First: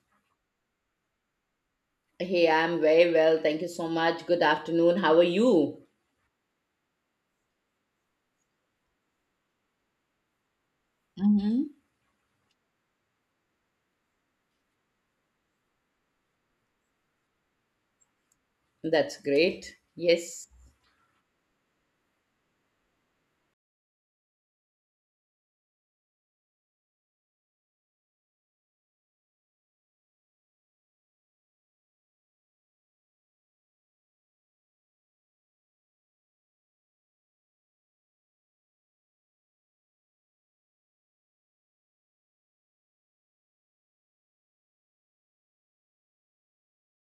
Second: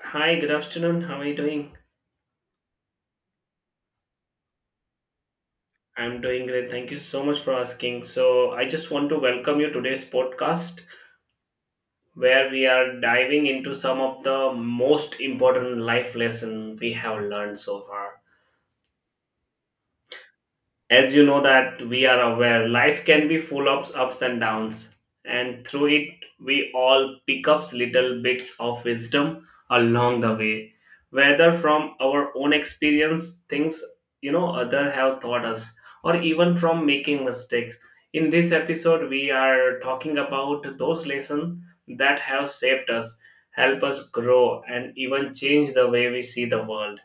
Hi, good afternoon. How are you doing? Hey, I'm very well. Thank you so much. Good afternoon. How are you? I'm doing great. Thank you so much for asking. I just want to welcome you to today's podcast Mm-hmm. where we are diving into some of the most important life lesson we have learned so far. That's great. Yes. As you know that we are aware life can be full of ups and downs, and through it we all pick up little bits of wisdom along the way, whether from our own experience things other have taught us, or even from making mistakes. In this episode we are talking about those lessons that have shaped us, help us grow, and even change the way we see the world,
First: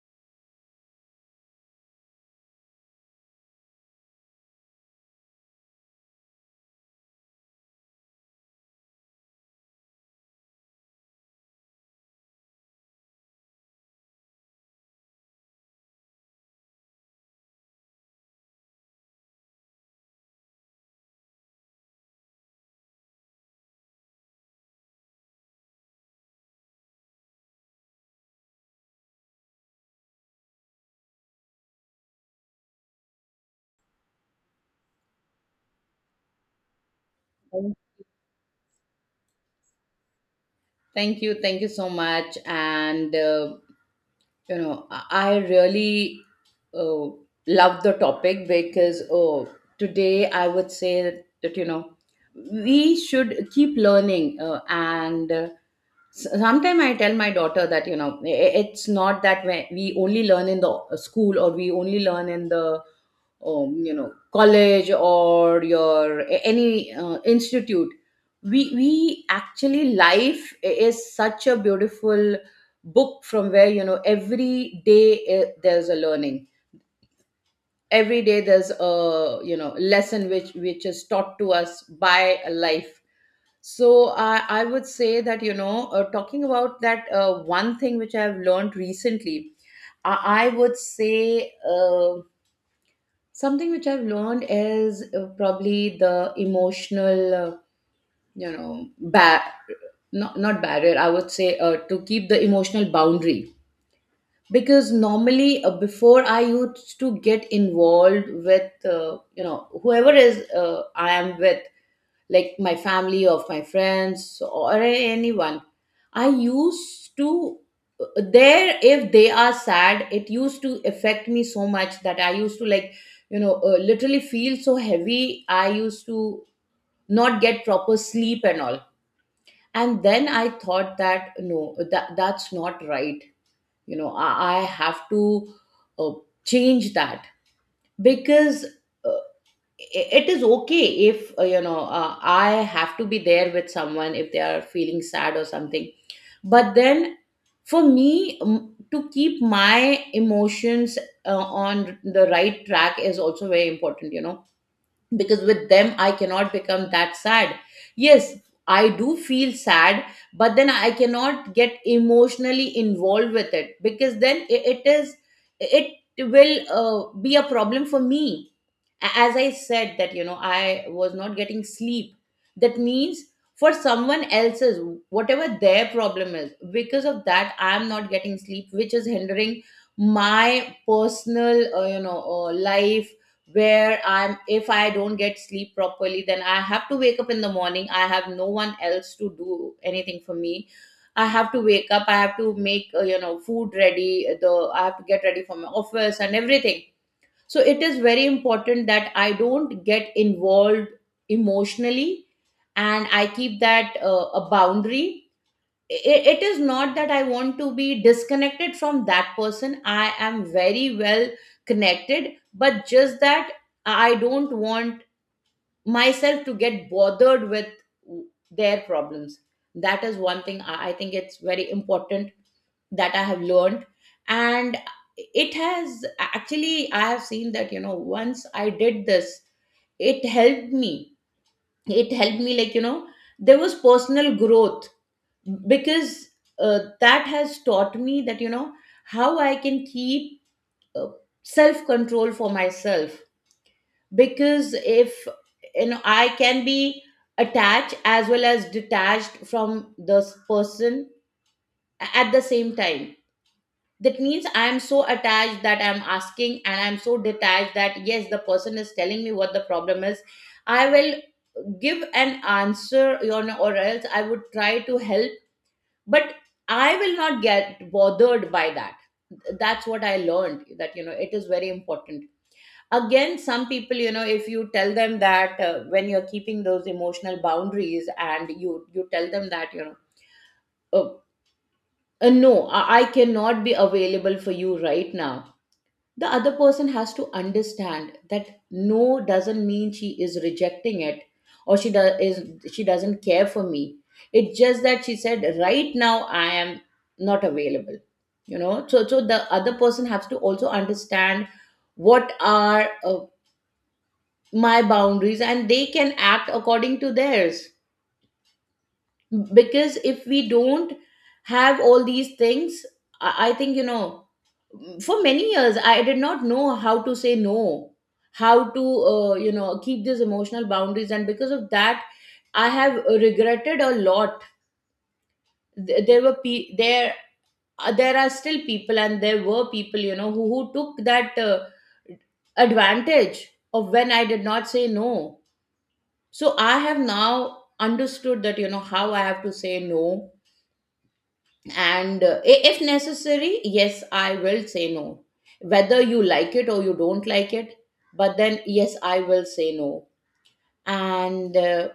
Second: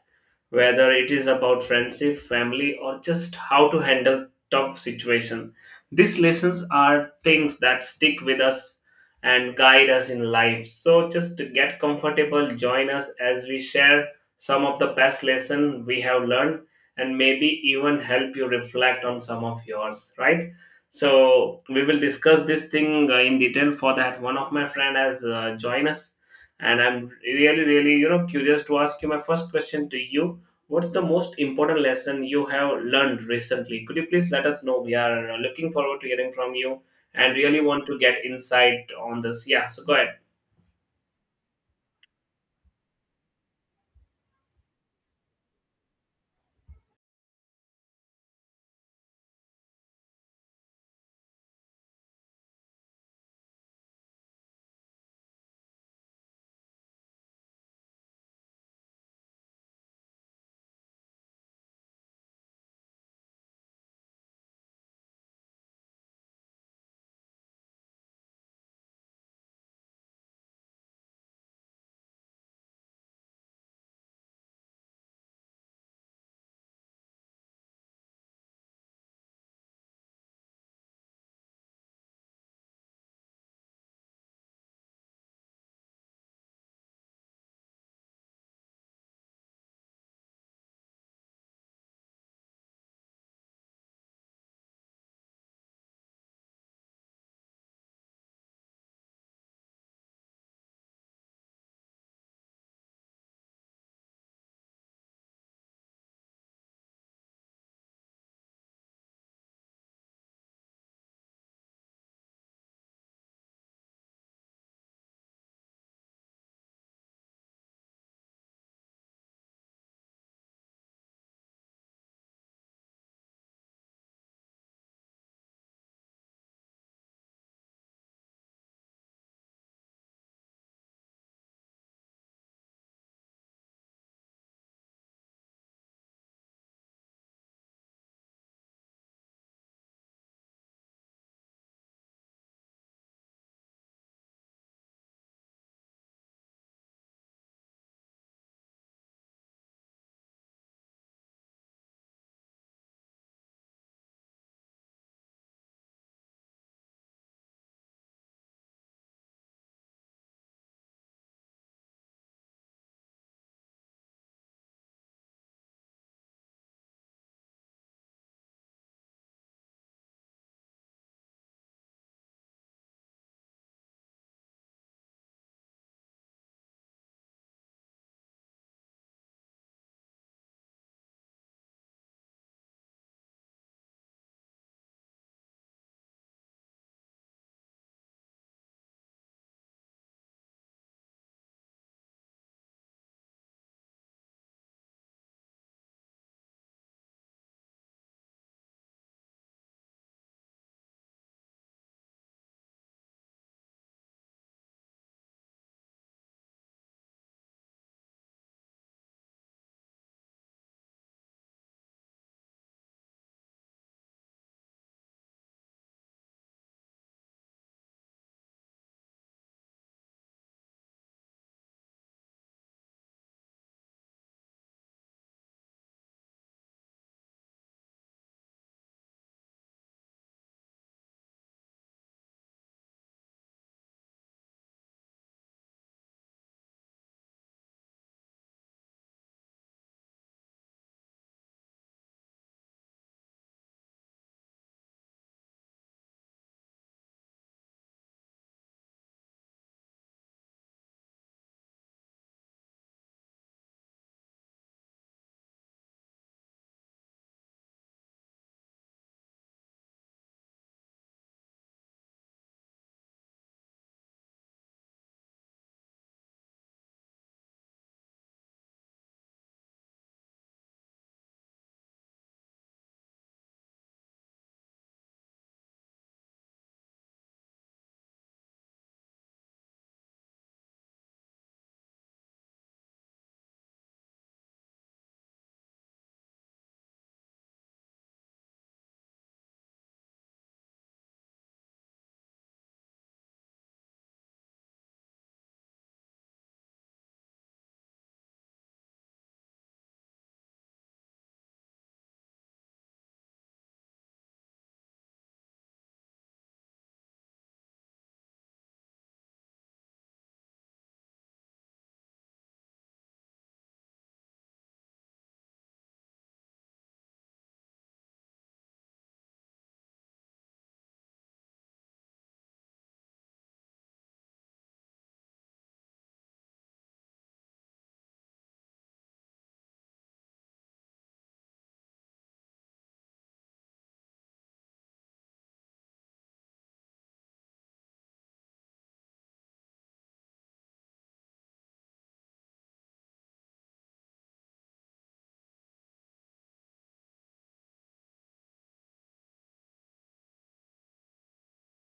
whether it is about friendship, family, or just how to handle tough situation. These lessons are things that stick with us and guide us in life. So just to get comfortable, join us as we share some of the best lesson we have learned and maybe even help you reflect on some of yours, right? So we will discuss this thing in detail. For that, one of my friend has joined us, and I'm really, really, curious to ask you my first question to you. What's the most important lesson you have learned recently? Could you please let us know? We are looking forward to hearing from you and really Oh, want to get insight on this. Yeah, so go ahead. thank you. Thank you so much. And, you know, I really uh, love the topic. Because oh, today I would say that, you know, we should keep learning, and sometimes I tell my daughter that, you know, it's not that we only learn in the school, or we only learn in the you know college or your any institute. We actually, life is such a beautiful book from where, you know, every day there's a learning. Every day there's a, you know, lesson which is taught to us by life. So I would say that, you know, talking about that, one thing which I have learned recently, i, I would say, something which I've learned is probably the emotional, you know, not, not barrier, I would say, to keep the emotional boundary. Because normally, before, I used to get involved with, you know, whoever is, I am with, like my family or my friends or anyone. I used to, there, if they are sad, it used to affect me so much that I used to, like, you know, literally feel so heavy. I used to not get proper sleep and all. And then I thought that, no, that's not right. You know, I have to, uh, change that. Because it is okay if, you know, I have to be there with someone if they are feeling sad or something. But then, for me, to keep my emotions on the right track is also very important, you know. Because with them I cannot become that sad. Yes, I do feel sad, but then I cannot get emotionally involved with it, because then it is, it will be a problem for me. As I said, that, you know, I was not getting sleep. That means, for someone else's, whatever their problem is, because of that I am not getting sleep, which is hindering my personal, you know, life. Where I'm, if I don't get sleep properly, then I have to wake up in the morning. I have no one else to do anything for me. I have to wake up, I have to make, you know, food ready. The I have to get ready for my office and everything. So it is very important that I don't get involved emotionally, and I keep that, a boundary. It is not that I want to be disconnected from that person. I am very well connected, but just that I don't want myself to get bothered with their problems. That is one thing I think it's very important that I have learned. And it has actually, I have seen that, you know, once I did this, it helped me. It helped me, like, you know, there was personal growth. Because that has taught me that, you know, how I can keep uh, self control for myself. Because if, you know, I can be attached as well as detached from this person at the same time. That means I'm so attached that I'm asking, and I'm so detached that, yes, the person is telling me what the problem is, I will give an answer, you know, or else I would try to help, but I will not get bothered by that. That's what I learned, that, you know, it is very important. Again, some people, you know, if you tell them that, when you're keeping those emotional boundaries and you tell them that, you know, oh, no, I cannot be available for you right now. The other person has to understand that no doesn't mean she is rejecting it, or she does is, she doesn't care for me. It's just that she said right now I am not available. You know, so so the other person has to also understand what are my boundaries, and they can act according to theirs. Because if we don't have all these things, I think, you know, for many years I did not know how to say no, how to, you know, keep these emotional boundaries. And because of that, I have regretted a lot. Th- there were pe- there there are still people, and there were people, you know, who took that, advantage of when I did not say no. So I have now understood that, you know, how I have to say no. And, if necessary, yes, I will say no, whether you like it or you don't like it. But then, yes, I will say no. And,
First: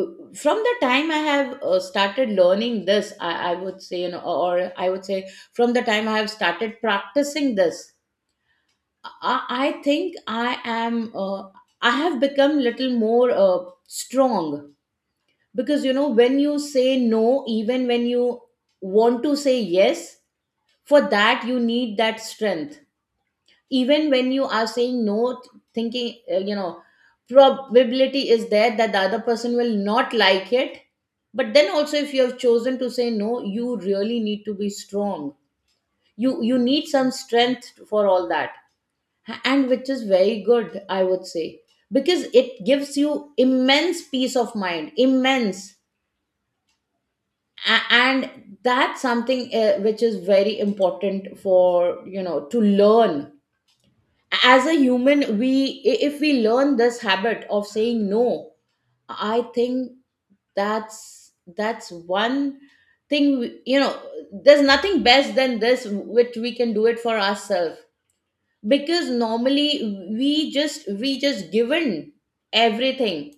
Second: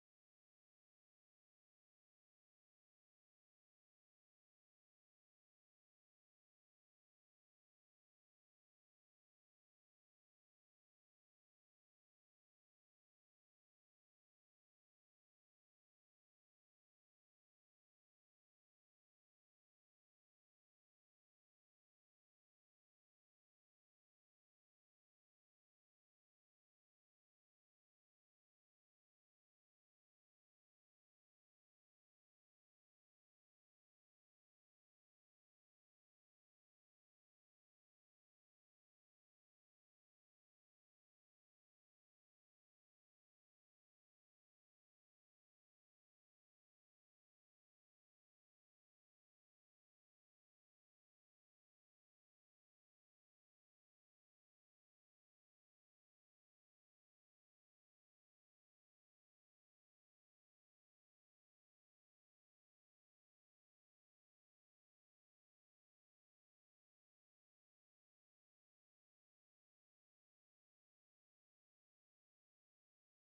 uh, from the time I have started learning this, I would say, you know, or I would say, from the time I have started practicing this, I think I have become little more strong. Because, you know, when you say no even when you want to say yes, for that you need that strength. Even when you are saying no, thinking, you know, probability is there that the other person will not like it. But then also, if you have chosen to say no, you really need to be strong. You need some strength for all that. And which is very good, I would say, because it gives you immense peace of mind, immense. And that's something, which is very important for, you know, to learn. As a human, we, if we learn this habit of saying no, I think that's one thing, you know, there's nothing best than this which we can do it for ourselves. Because normally, we just given everything.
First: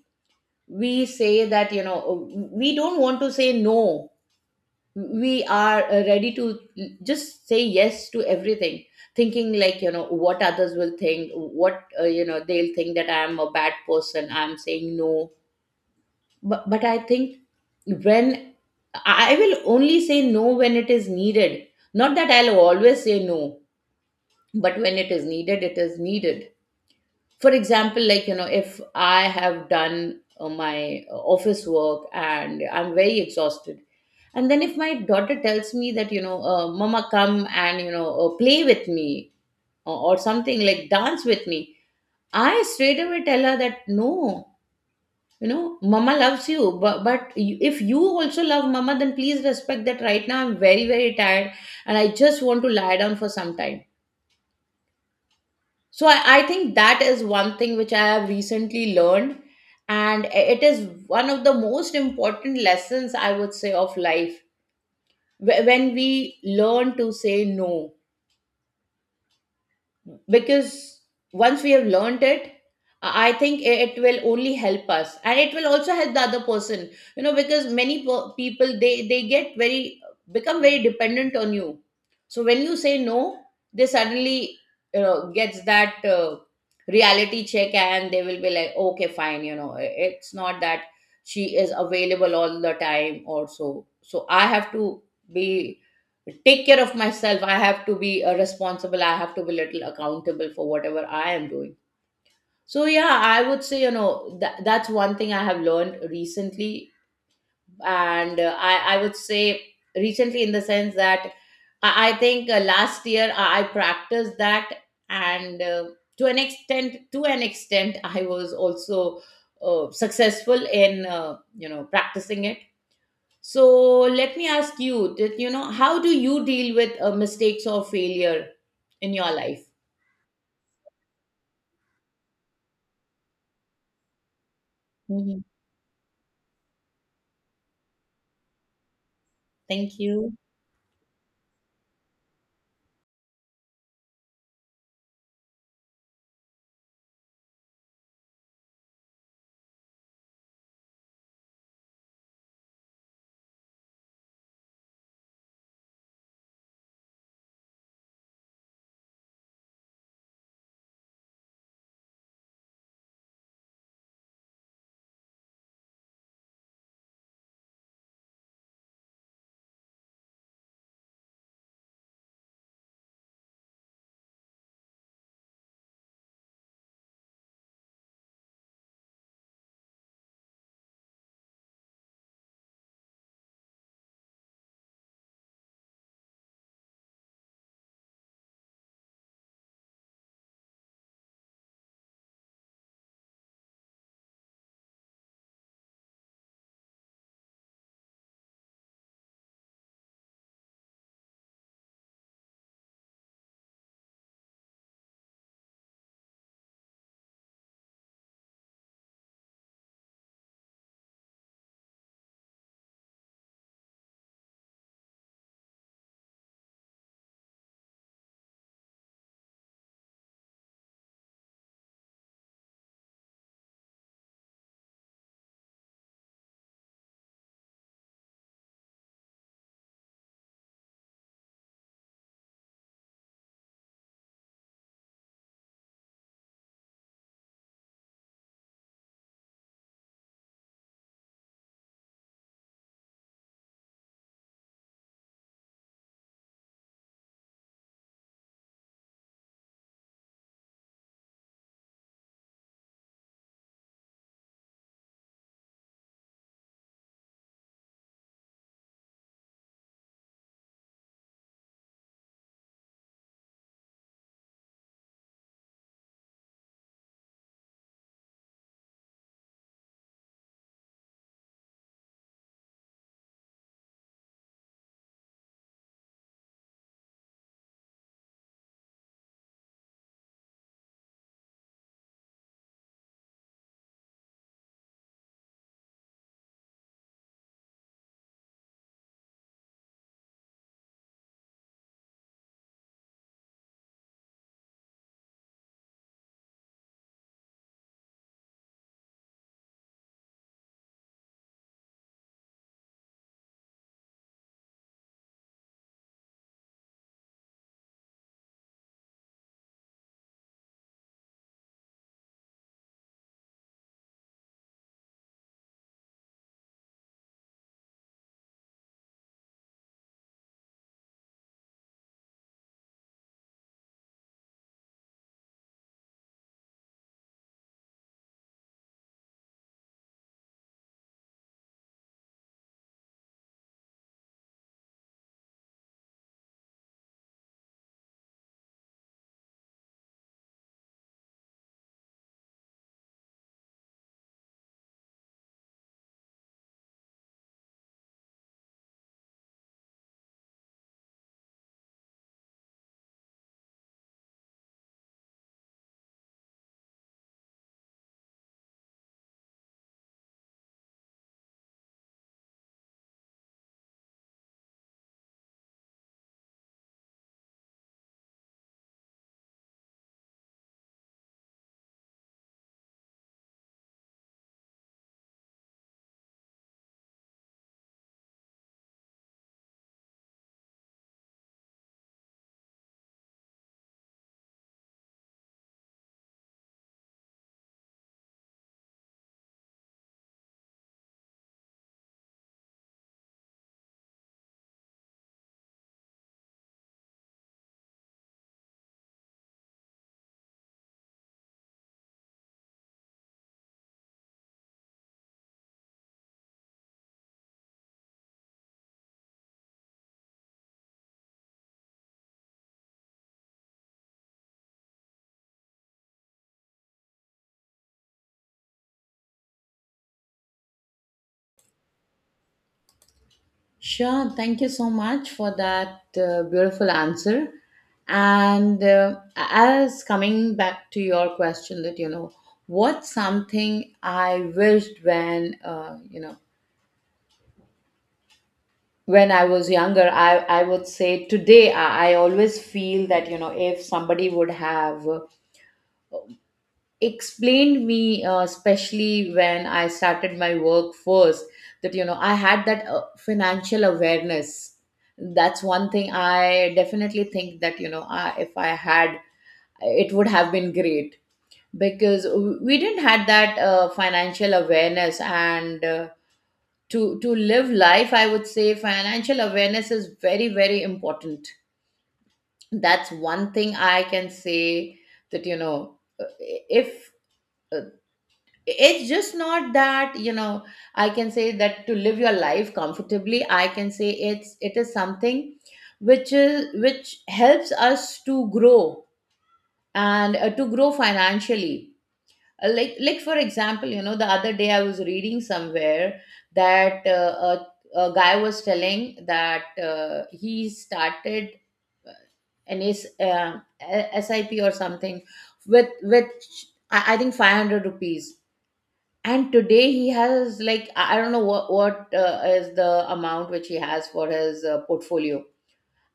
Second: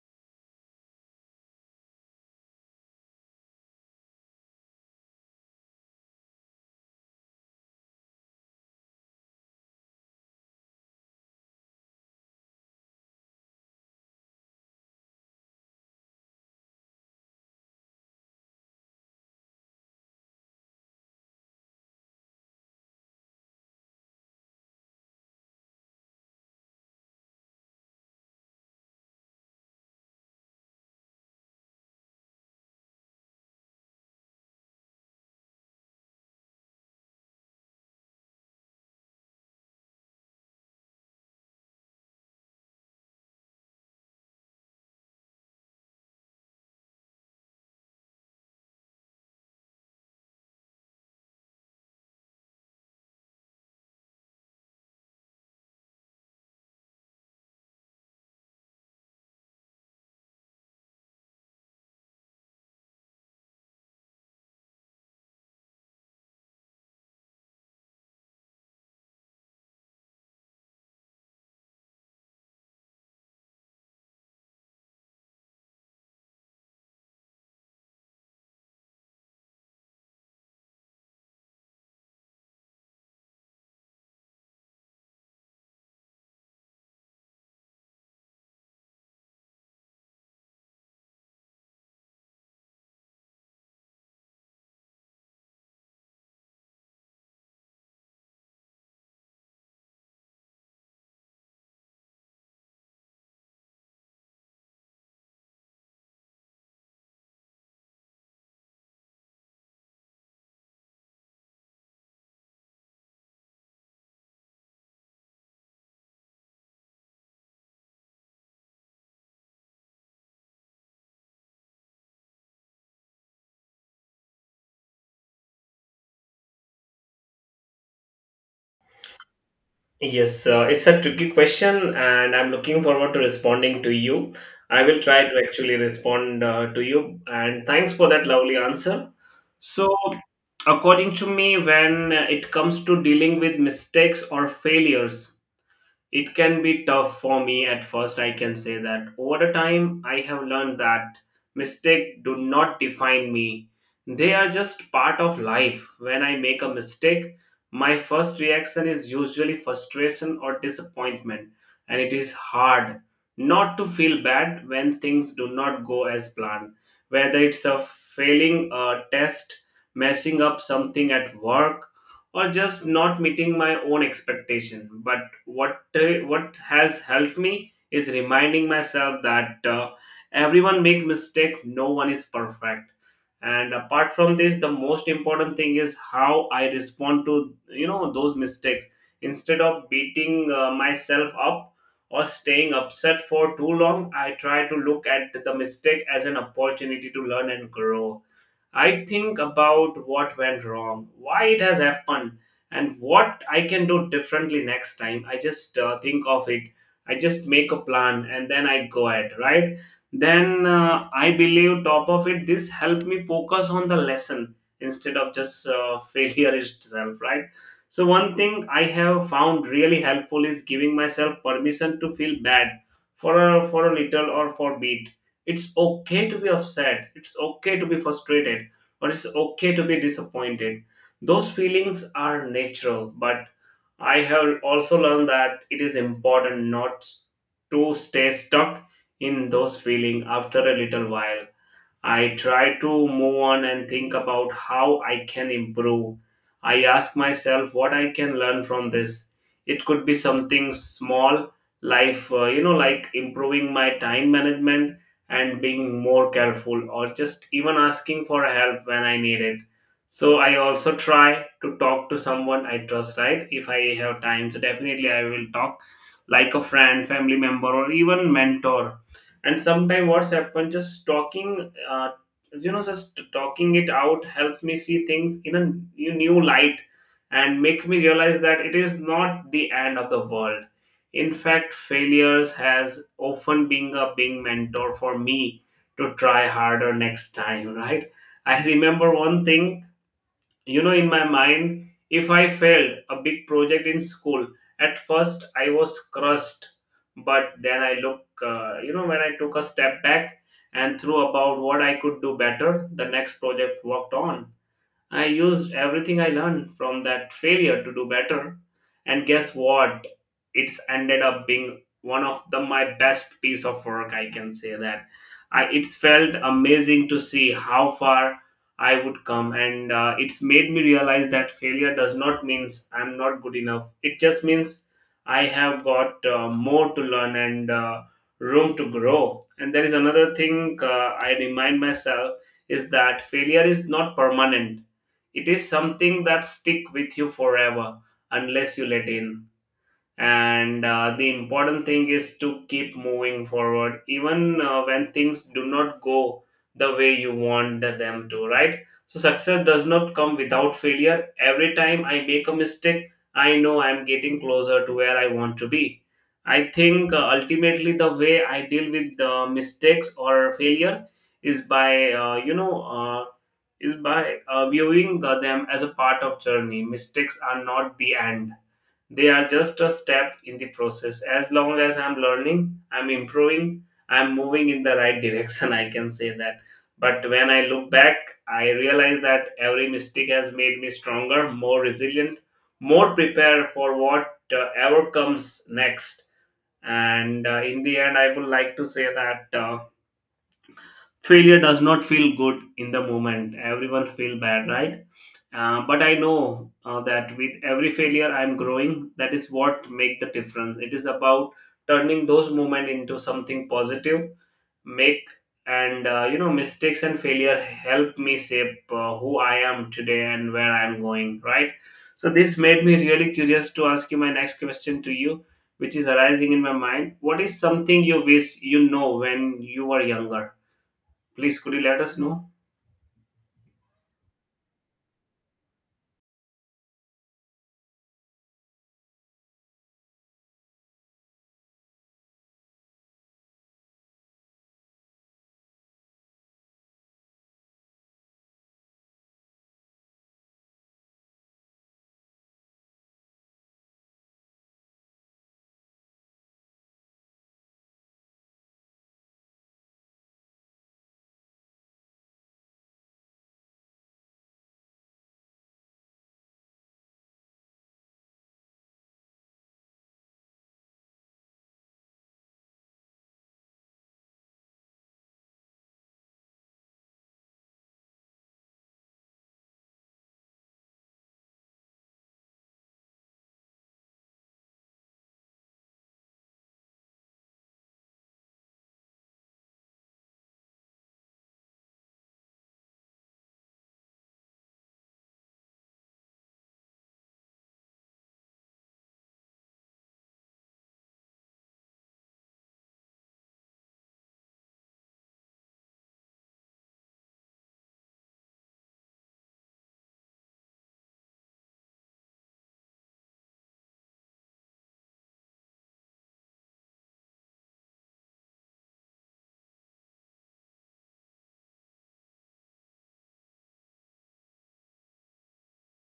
We say that, you know, we don't want to say no. We are, ready to just say yes to everything, thinking, like, you know, what others will think, what, you know, they'll think that I am a bad person, I'm saying no. But I think, when, I will only say no when it is needed, not that I'll always say no. But when it is needed, it is needed. For example, like, you know, if I have done my office work and I'm very exhausted, and then if my daughter tells me that, you know, Mama, come and, you know, play with me, or something, like, dance with me, I straight away tell her that, no, you know, Mama loves you. But if you also love Mama, then please respect that right now I'm very, very tired and I just want to lie down for some time. So, I think that is one thing which I have recently learned. And it is one of the most important lessons, I would say, of life. When we learn to say no. Because once we have learned it, I think it will only help us, and it will also help the other person. You know, because many people, they get very, become very dependent on you. So when you say no, they suddenly, you know, gets that reality check, and they will be like, okay, fine, you know, it's not that she is available all the time or so. So I have to be, take care of myself, I have to be responsible, I have to be little accountable for whatever I am doing. So, yeah, I would say, you know, that's one thing I have learned recently. And, I would say, recently in the sense that, I think, last year I practiced that. And, to an extent I was also successful in, you know, practicing it. So let me ask you that, you know, how do you deal with mistakes or failure in your life? Yes, it's a tricky question, and I'm looking forward to responding to you. I will try to Mhm. actually respond to you, and thanks for that lovely answer. So, Thank you. according to me, when it comes to dealing with mistakes or failures, it can be tough for me at first. I can say that over the time I have learned that mistakes do not define me. They are just part of life. When I make a mistake, my first reaction is usually frustration or disappointment, and it is hard not to feel bad when things do not go as planned, whether it's a failing a test, messing up something at work, or just not meeting my own expectation. But what has helped me is reminding myself that everyone make mistake, no one is perfect. And apart from this, the most important thing is how I respond to those mistakes. Instead of beating myself up or staying upset for too long, I try to look at the mistake as an opportunity to learn and grow. I think about what went wrong, why it has happened, and what I can do differently next time. I just think of it. I just make a plan and then I go ahead, right? Then I believe, top of it, this helped me focus on the lesson instead of just failure itself, right? So, one thing I have found really helpful is giving myself permission to feel bad for a little or for a bit. It's okay to be upset, it's okay to be frustrated, or it's okay to be disappointed. Those feelings are natural, but I have also learned that it is important not to stay stuck in those feelings. After a little while, I try to move on and think about how I can improve. I ask myself what I can learn from this. It could be something small, life, like improving my time management and being more careful, or just even asking for help when I need it. So I also try to talk to someone I trust, right? If I have time, so definitely I will talk, like a friend, family member, or even mentor. And sometimes what's happened, just talking uh, just talking it out helps me see things in a new light and make me realize that it is not the end of the world. In fact, failures has often been a big mentor for me to try harder next time. Right. I remember one thing, you know, in my mind, if I failed a big project in school, at first I was crushed. But then I look when I took a step back and threw about what I could do better, the next project worked on, I used everything I learned from that failure to do better. And guess what? It's ended up being one of the my best piece of work. I can say that. I, it's felt amazing to see how far I would come, and it's made me realize that failure does not means I'm not good enough. It just means I have got more to learn and room to grow. And there is another thing I remind myself, is that failure is not permanent. It is something that stick with you forever unless you let in. And the important thing is to keep moving forward even when things do not go the way you want them to, right? So success does not come without failure. Every time I make a mistake, I know I'm getting closer to where I want to be. I think ultimately the way I deal with the mistakes or failure is by you know is by viewing them as a part of journey. Mistakes are not the end, they are just a step in the process. As long as I'm learning, I'm improving, I'm moving in the right direction. I can say that. But when I look back, I realize that every mistake has made me stronger, more resilient, more prepared for whatever comes next. And in the end, I would like to say that failure does not feel good in the moment, everyone feel bad, right? But I know that with every failure I'm growing, that is what make the difference. It is about turning those moments into something positive, make and mistakes and failure help me shape who I am today and where I am going. Right. So this made me really curious to ask you my next question to you, which is arising in my mind. What is something you wish you know when you were younger? Please could you let us know? Sure, thank you so much for that beautiful answer. And, as coming back to your question, that, you know, what's something I wished when, you know, when I was younger? I would say today I always feel that you know if somebody would have explained me especially when I started my work first, that you know I had that financial awareness. That's one thing I definitely think that you know I, if I had, it would have been great because we didn't had that financial awareness, and to live life, I would say financial awareness is very very important. That's one thing I can say. That you know if uh, it's just not that you know I can say that to live your life comfortably, I can say it's it is something which is which helps us to grow, and to grow financially. Like for example, you know, the other day I was reading somewhere that a guy was telling that he started uh, an S, uh, a SIP or something with I think 500 rupees, and today he has like I don't know what is the amount which he has for his portfolio.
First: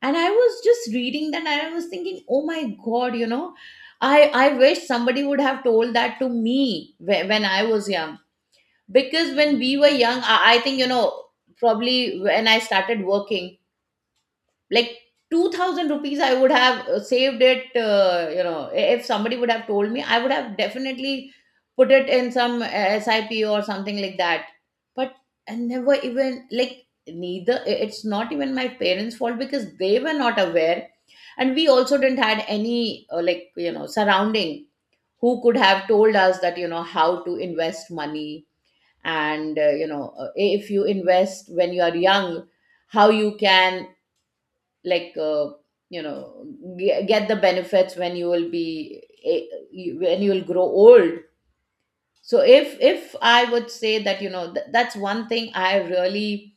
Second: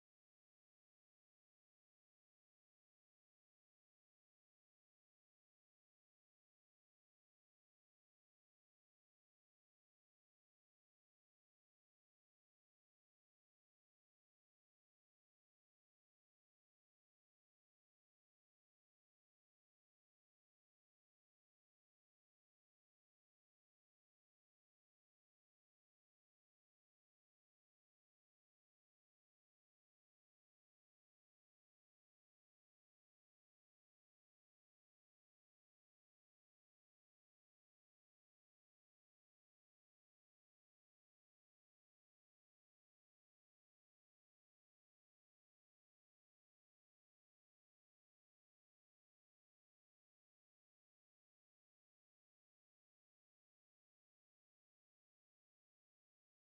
And I was just reading that, and I was thinking, oh my god, you know, i I wish somebody would have told that to me when I was young. Because when we were young, I think, you know, probably when I started working, like, 2000 rupees I would have saved it, you know, if somebody would have told me, I would have definitely put it in some sip or something like that. But I never even like, neither it's not even my parents fault because they were not aware, and we also didn't had any like, you know, surrounding who could have told us that you know how to invest money, and if you invest when you are young, how you can, like you know get the benefits when you will be when you will grow old. So if I would say that you know that's one thing I really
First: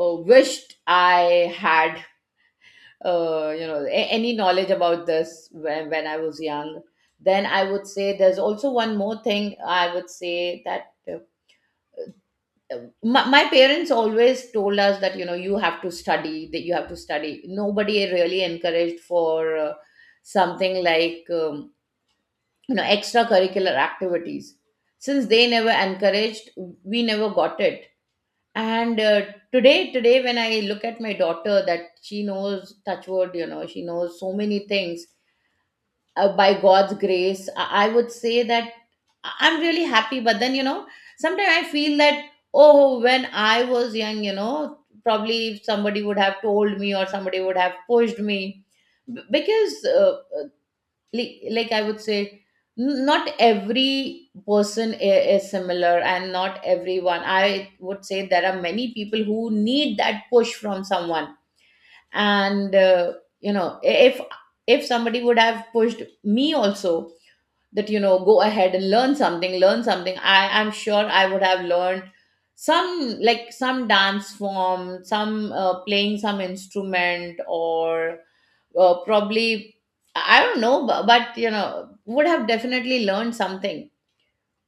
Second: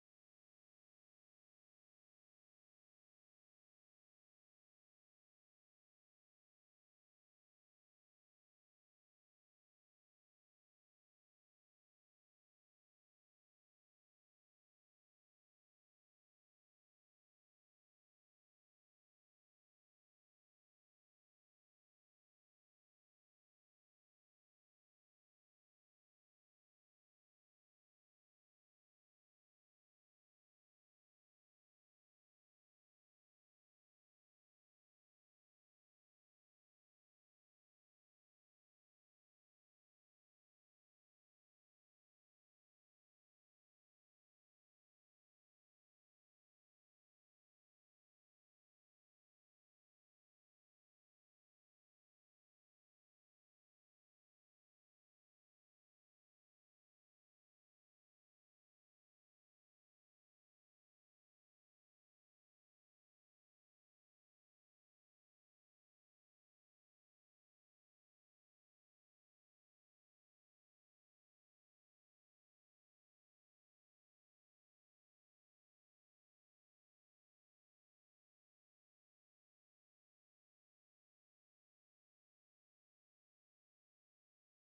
wished I had, you know, any knowledge about this when I was young. Then I would say there's also one more thing I would say, that my parents always told us that you know you have to study, that you have to study, nobody really encouraged for something like you know, extracurricular activities. Since they never encouraged, we never got it. And today today when I look at my daughter, that she knows touch word, you know, she knows so many things, by God's grace, I would say that I'm really happy. But then, you know, sometimes I feel that, oh, when I was young, you know, probably if somebody would have told me or somebody would have pushed me. Because, uh, like, I would say, not every person is similar and not everyone. I would say there are many people who need that push from someone. And, you know, if if somebody would have pushed me also, that you know, go ahead and learn something, learn something, I'm sure I would have learned some, like, some dance form, some playing some instrument, or probably I don't know, but you know, would have definitely learned something.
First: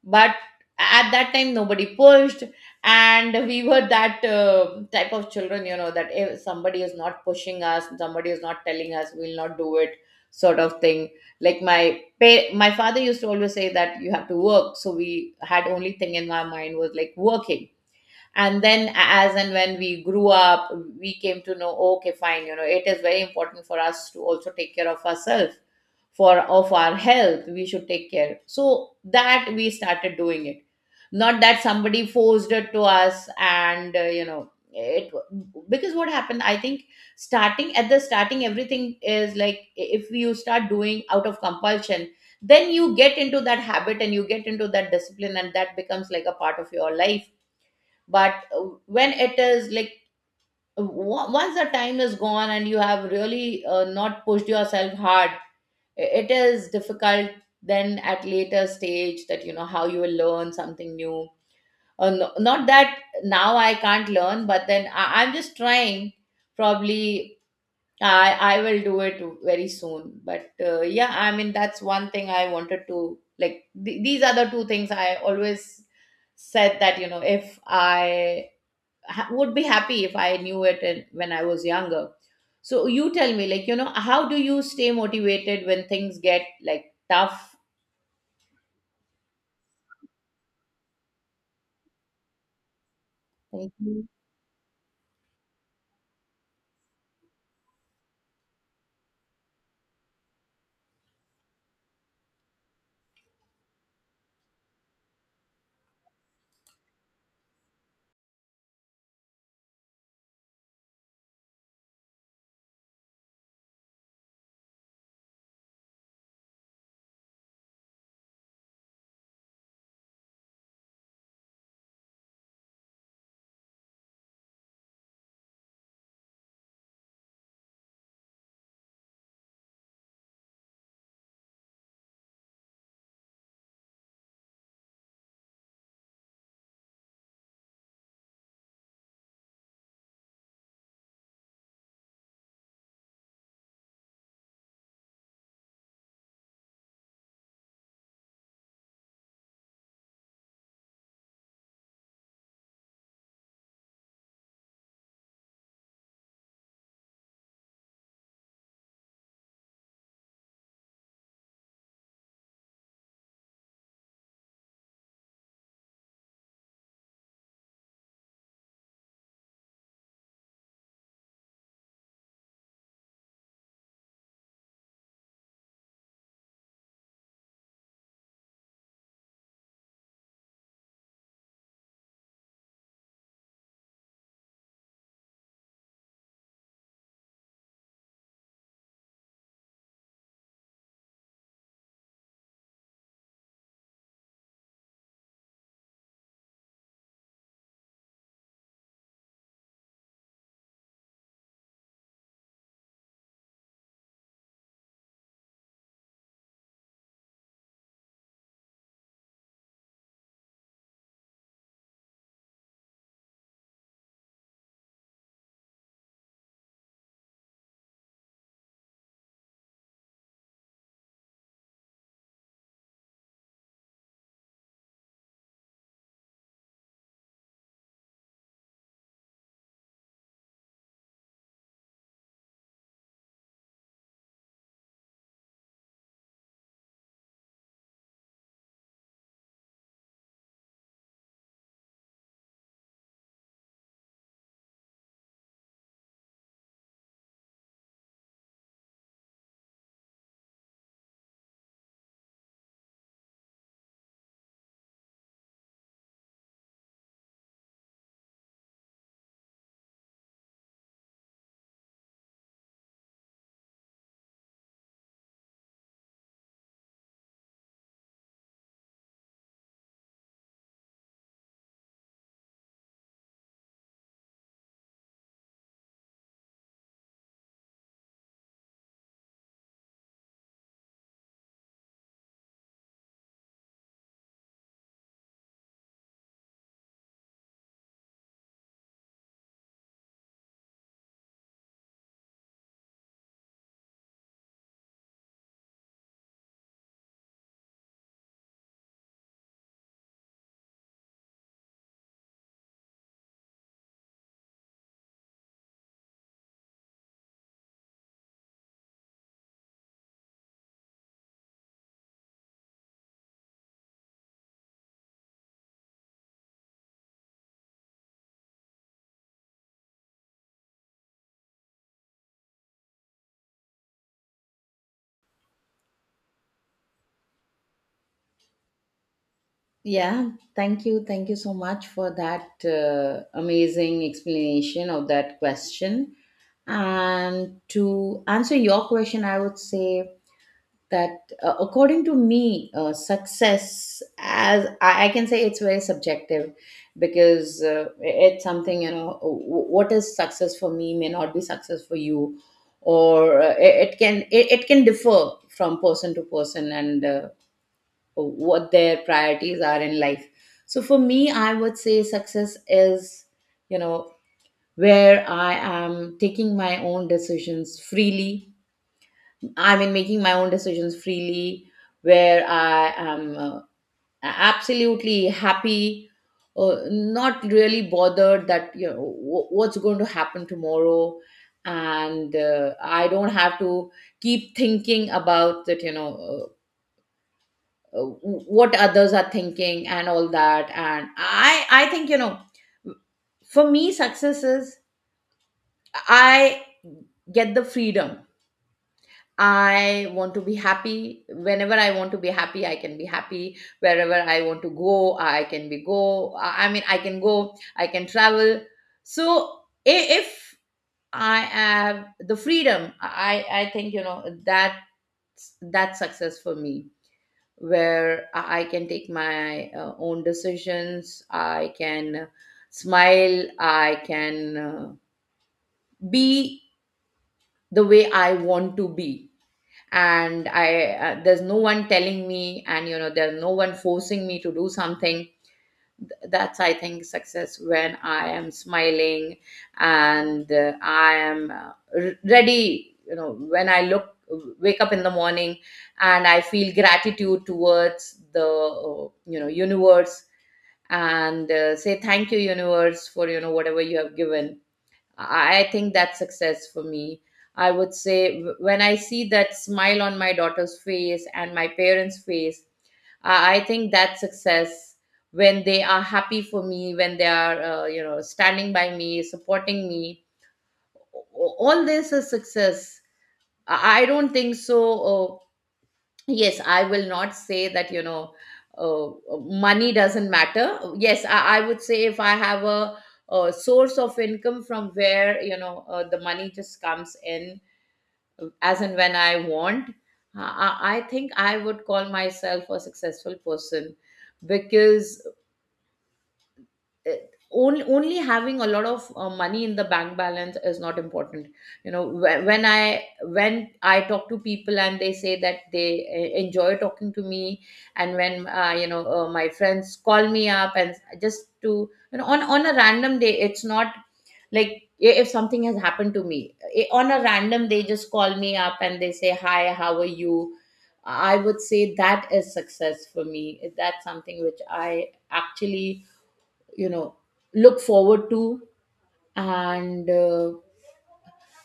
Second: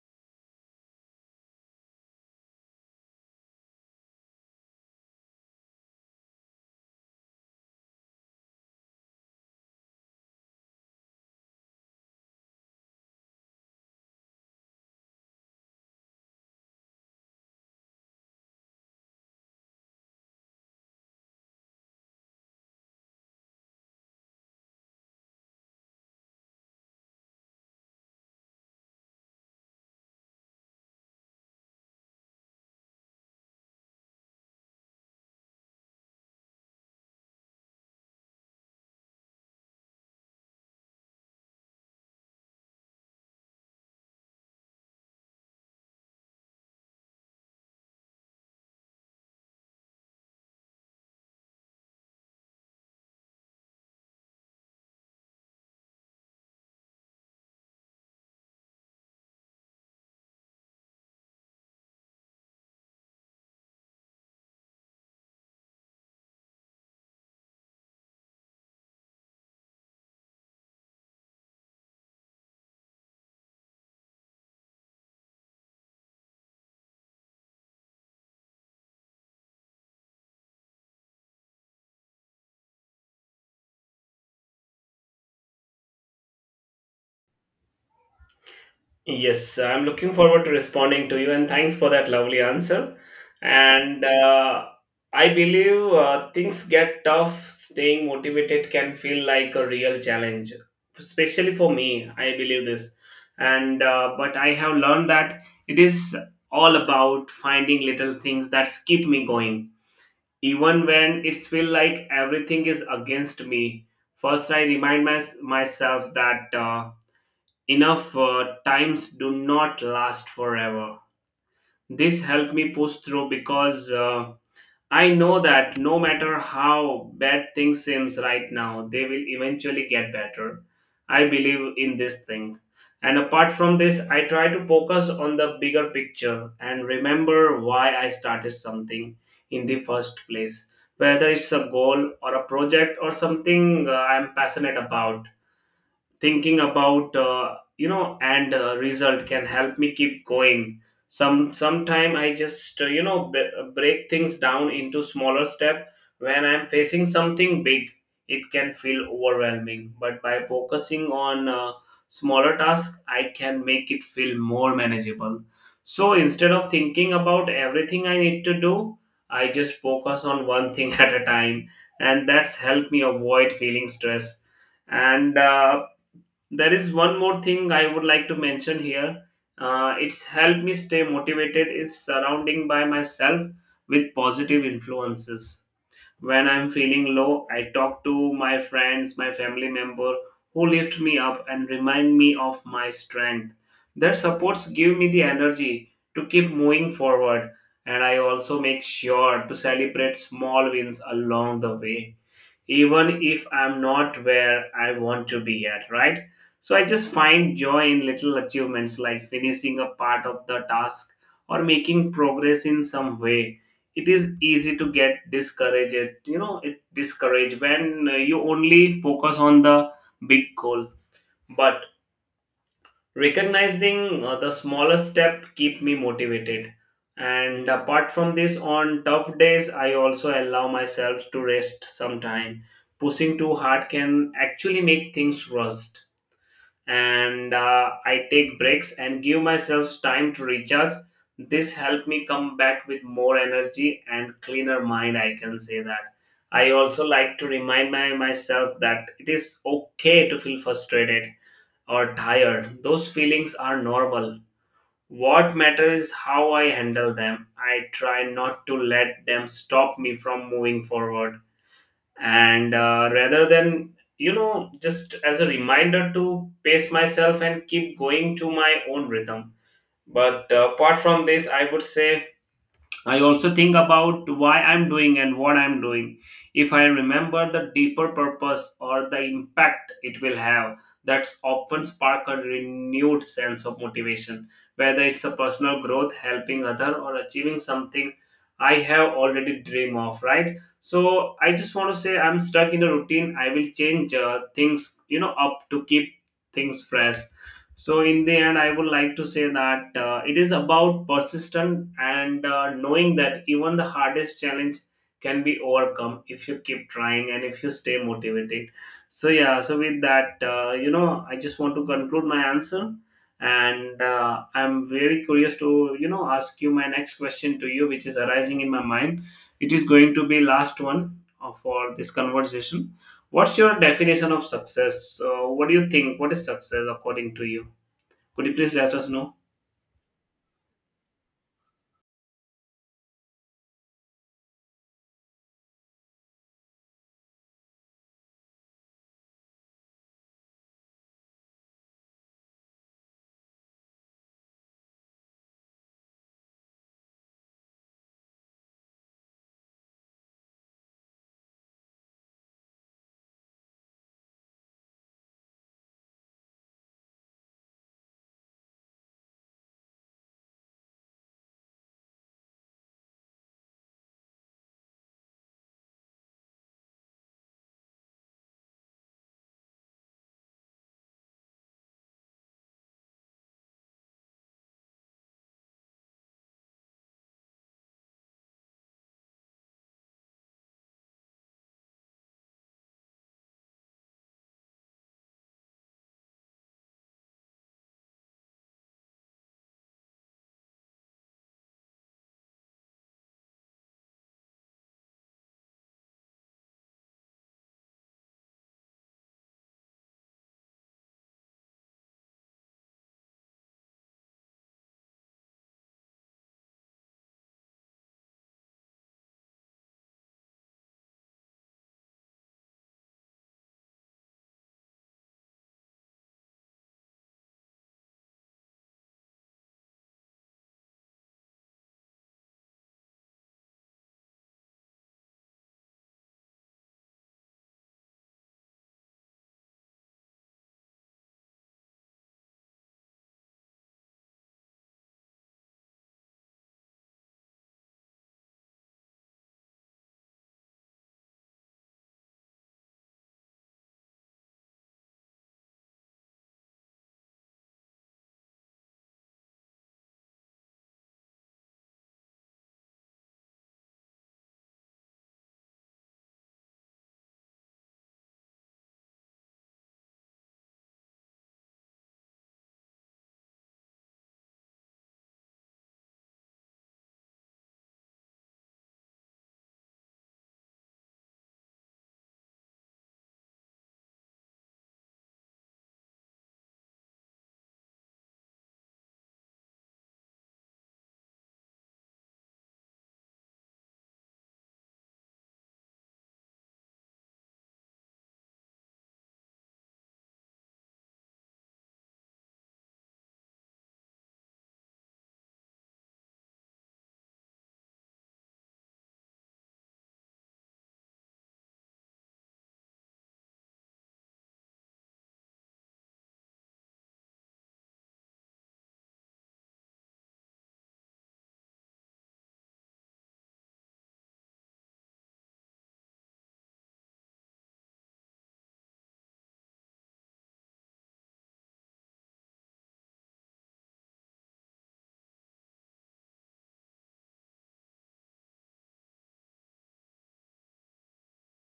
But at that time nobody pushed, and we were that type of children, you know, that if somebody is not pushing us, somebody is not telling us, we'll not do it, sort of thing. Like my father used to always say that you have to work, so we had only thing in our mind was like working. And then as and when we grew up, we came to know, okay fine, you know, it is very important for us to also take care of ourselves, for of our health we should take care, so that we started doing it. Not that somebody forced it to us and you know it. Because what happened, I think, starting at the starting, everything is like, if you start doing out of compulsion, then you get into that habit and you get into that discipline, and that becomes like a part of your life. But when it is like, once the time is gone and you have really not pushed yourself hard, it is difficult, then at later stage, that you know how you will learn something new. No, not that now I can't learn, but then I, I'm just trying. Probably I will do it very soon, but yeah, I mean, that's one thing I wanted to like, these are the two things I always said, that you know, if I would be happy if I knew it when I was younger. So you tell me, like, you know, how do you stay motivated when things get like tough? Yes, I'm looking forward to responding to you, and thanks for that lovely answer. Thank And you. I believe things get tough. Staying motivated can feel like a real challenge, especially for me. I believe this, and but I have learned that it is all about finding little things that keep me going, even when it feels like everything is against me. First, I remind myself that. Enough times do not last forever. This helped me push through because I know that no matter how bad things seems right now, they will eventually get better. I believe in this thing. And apart from this, I try to focus on the bigger picture and remember why I started something in the first place, whether it's a goal or a project or something I'm passionate about. Thinking about and result can help me keep going. Sometime I just break things down into smaller step. When I'm facing something big, it can feel overwhelming, but by focusing on smaller tasks, I can make it feel more manageable. So instead of thinking about everything I need to do, I just focus on one thing at a time, and that's helped me avoid feeling stressed. And there is one more thing I would like to mention here. It's helped me stay motivated is surrounding by myself with positive influences. When I'm feeling low, I talk to my friends, my family member, who lift me up and remind me of my strength. Their supports give me the energy to keep moving forward, and I also make sure to celebrate small wins along the way, even if I'm not where I want to be at, right? So I just find joy in little achievements, like finishing a part of the task or making progress in some way. It is easy to get discouraged, you know, it discouraged when you only focus on the big goal. But recognizing the smallest step keep me motivated. And apart from this, on tough days I also allow myself to rest sometime. Pushing too hard can actually make things rust, and I take breaks and give myself time to recharge. This help me come back with more energy and cleaner mind, I can say that. I also like to remind myself that it is okay to feel frustrated or tired. Those feelings are normal. What matters is how I handle them. I try not to let them stop me from moving forward. And rather than, you know, just as a reminder to pace myself and keep going to my own rhythm. But apart from this, I would say I also think about why I'm doing and what I'm doing. If I remember the deeper purpose or the impact it will have, that's often spark a renewed sense of motivation. Whether it's a personal growth, helping other, or achieving something I have already dream of, right? So I just want to say, I'm stuck in a routine. I will change things, you know, up to keep things fresh. So, in the end, I would like to say that it is about persistence and knowing that even the hardest challenge can be overcome if you keep trying and if you stay motivated. So, yeah, so with that, I just want to conclude my answer. And I'm very curious to, you know, ask you my next question to you, which is arising in my mind. It is going to be last one for this conversation. What's your definition of success? So, what do you think? What is success according to you? Could you please let us know? Yeah, thank you. Thank you so much for that amazing explanation of that question. And to answer your question, I would say that according to me, success, as I can say, it's very subjective because it's something, you know, what is success for me may not be success for you, or it can, it can differ from person to person, and what their priorities are in life. So for me, I would say success is, you know, where I am taking my own decisions freely. I mean, making my own decisions freely, where I am absolutely happy, not really bothered that you know what's going to happen tomorrow, and I don't have to keep thinking about that. You know, what others are thinking and all that. And I think, you know, for me, success is I get the freedom. I want to be happy. Whenever I want to be happy, I can be happy. Wherever I want to go, I can be go. I mean, I can go, I can travel. So if I have the freedom, I think, you know, that that's success for me, where I can take my own decisions. I can smile. I can be the way I want to be, and I there's no one telling me, and you know, there's no one forcing me to do something. That's, I think, success. When I am smiling and ready, you know, when I look wake up in the morning, and I feel gratitude towards the you know, universe, and say thank you universe for, you know, whatever you have given. I think that's success for me. I would say when I see that smile on my daughter's face and my parents' face, I think that's success, when they are happy for me, when they are, you know, standing by me, supporting me. All this is success. I don't think so. Uh, Yes, I will not say that, you know, money doesn't matter. Yes, I would say if I have a source of income from where, you know, the money just comes in as and when I want, I think I would call myself a successful person, because uh, only having a lot of money in the bank balance is not important. You know, when I talk to people and they say that they enjoy talking to me, and when my friends call me up, and just to, you know, on a random day, it's not like, if something has happened to me, on a random, they just call me up and they say hi, how are you, I would say that is success for me. That's something which I actually, you know, look forward to, and uh,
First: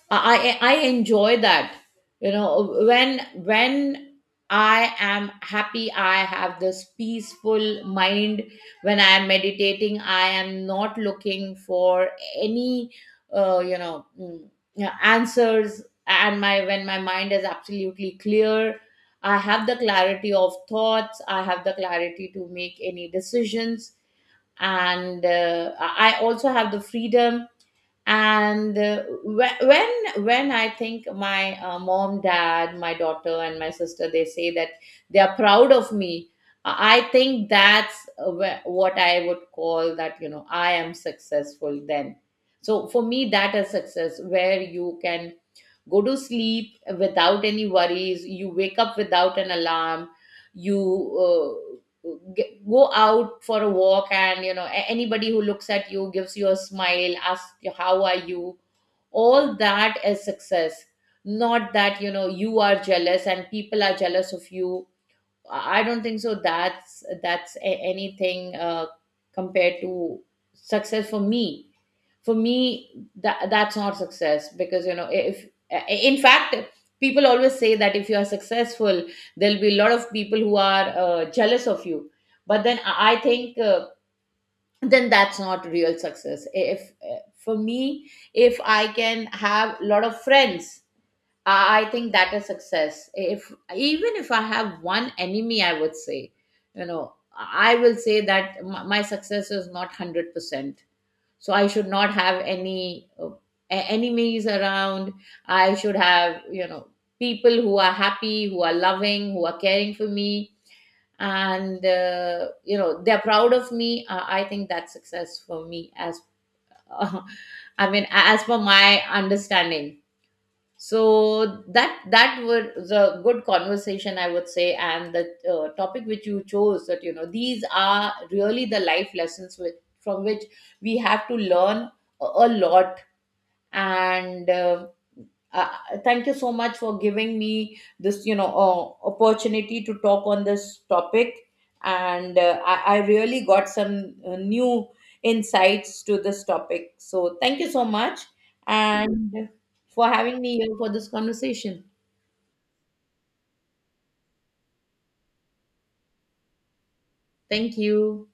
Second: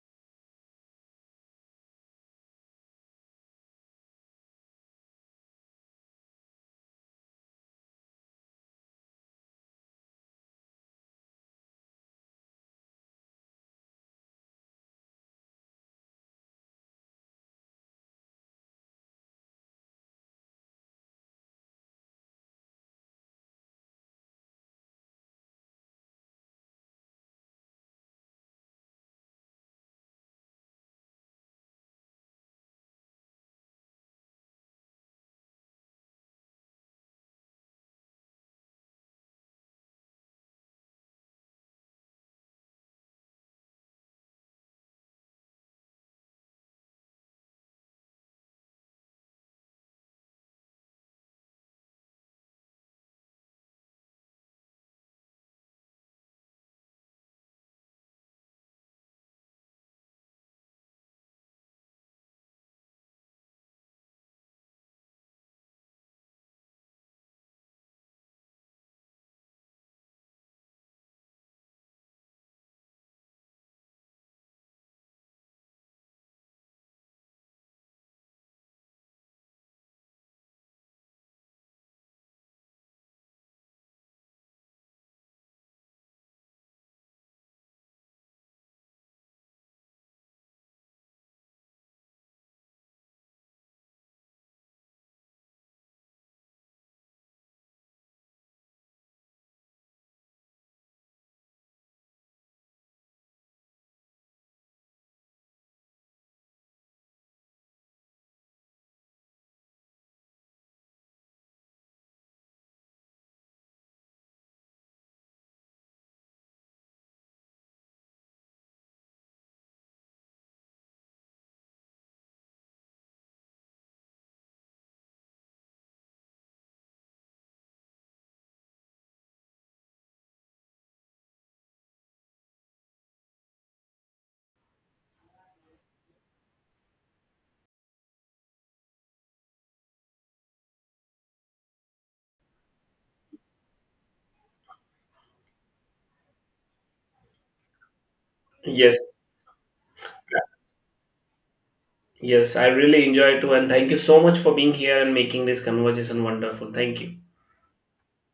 I, I I enjoy that, you know, when I am happy, I have this peaceful mind, when I am meditating, I am not looking for any uh, you know mm, yeah, answers. And my when my mind is absolutely clear, I have the clarity of thoughts, I have the clarity to make any decisions, and I also have the freedom. And whe- when I think my mom, dad, my daughter, and my sister, they say that they are proud of me, I think that's what I would call that, you know, I am successful then. So for me, that is success, where you can go to sleep without any worries, you wake up without an alarm, you uh, go out for a walk, and you know, anybody who looks at you gives you a smile, asks you how are you. All that is success. Not that you know you are jealous and people are jealous of you. I don't think so. That's anything compared to success for me. For me, that that's not success, because you know if, in fact, people always say that if you are successful, there'll be a lot of people who are jealous of you. But then I think then that's not real success. If for me, if I can have a lot of friends, I think that is success. If even if I have one enemy, I would say, you know, I will say that my success is not 100%. So I should not have any enemies around. I should have, you know, people who are happy, who are loving, who are caring for me, and you know, they're proud of me. I think that's success for me as. I mean, as per my understanding. So that that was a good conversation, I would say, and the topic which you chose, that you know, these are really the life lessons with, from which we have to learn a lot. And uh, thank you so much for giving me this, you know, opportunity to talk on this topic, and I really got some new insights to this topic. So thank you so much, Yes, and for having me here for this conversation. yes, I really enjoy it too, and thank you so much for being here and making this conversation wonderful. Thank you. Thank you.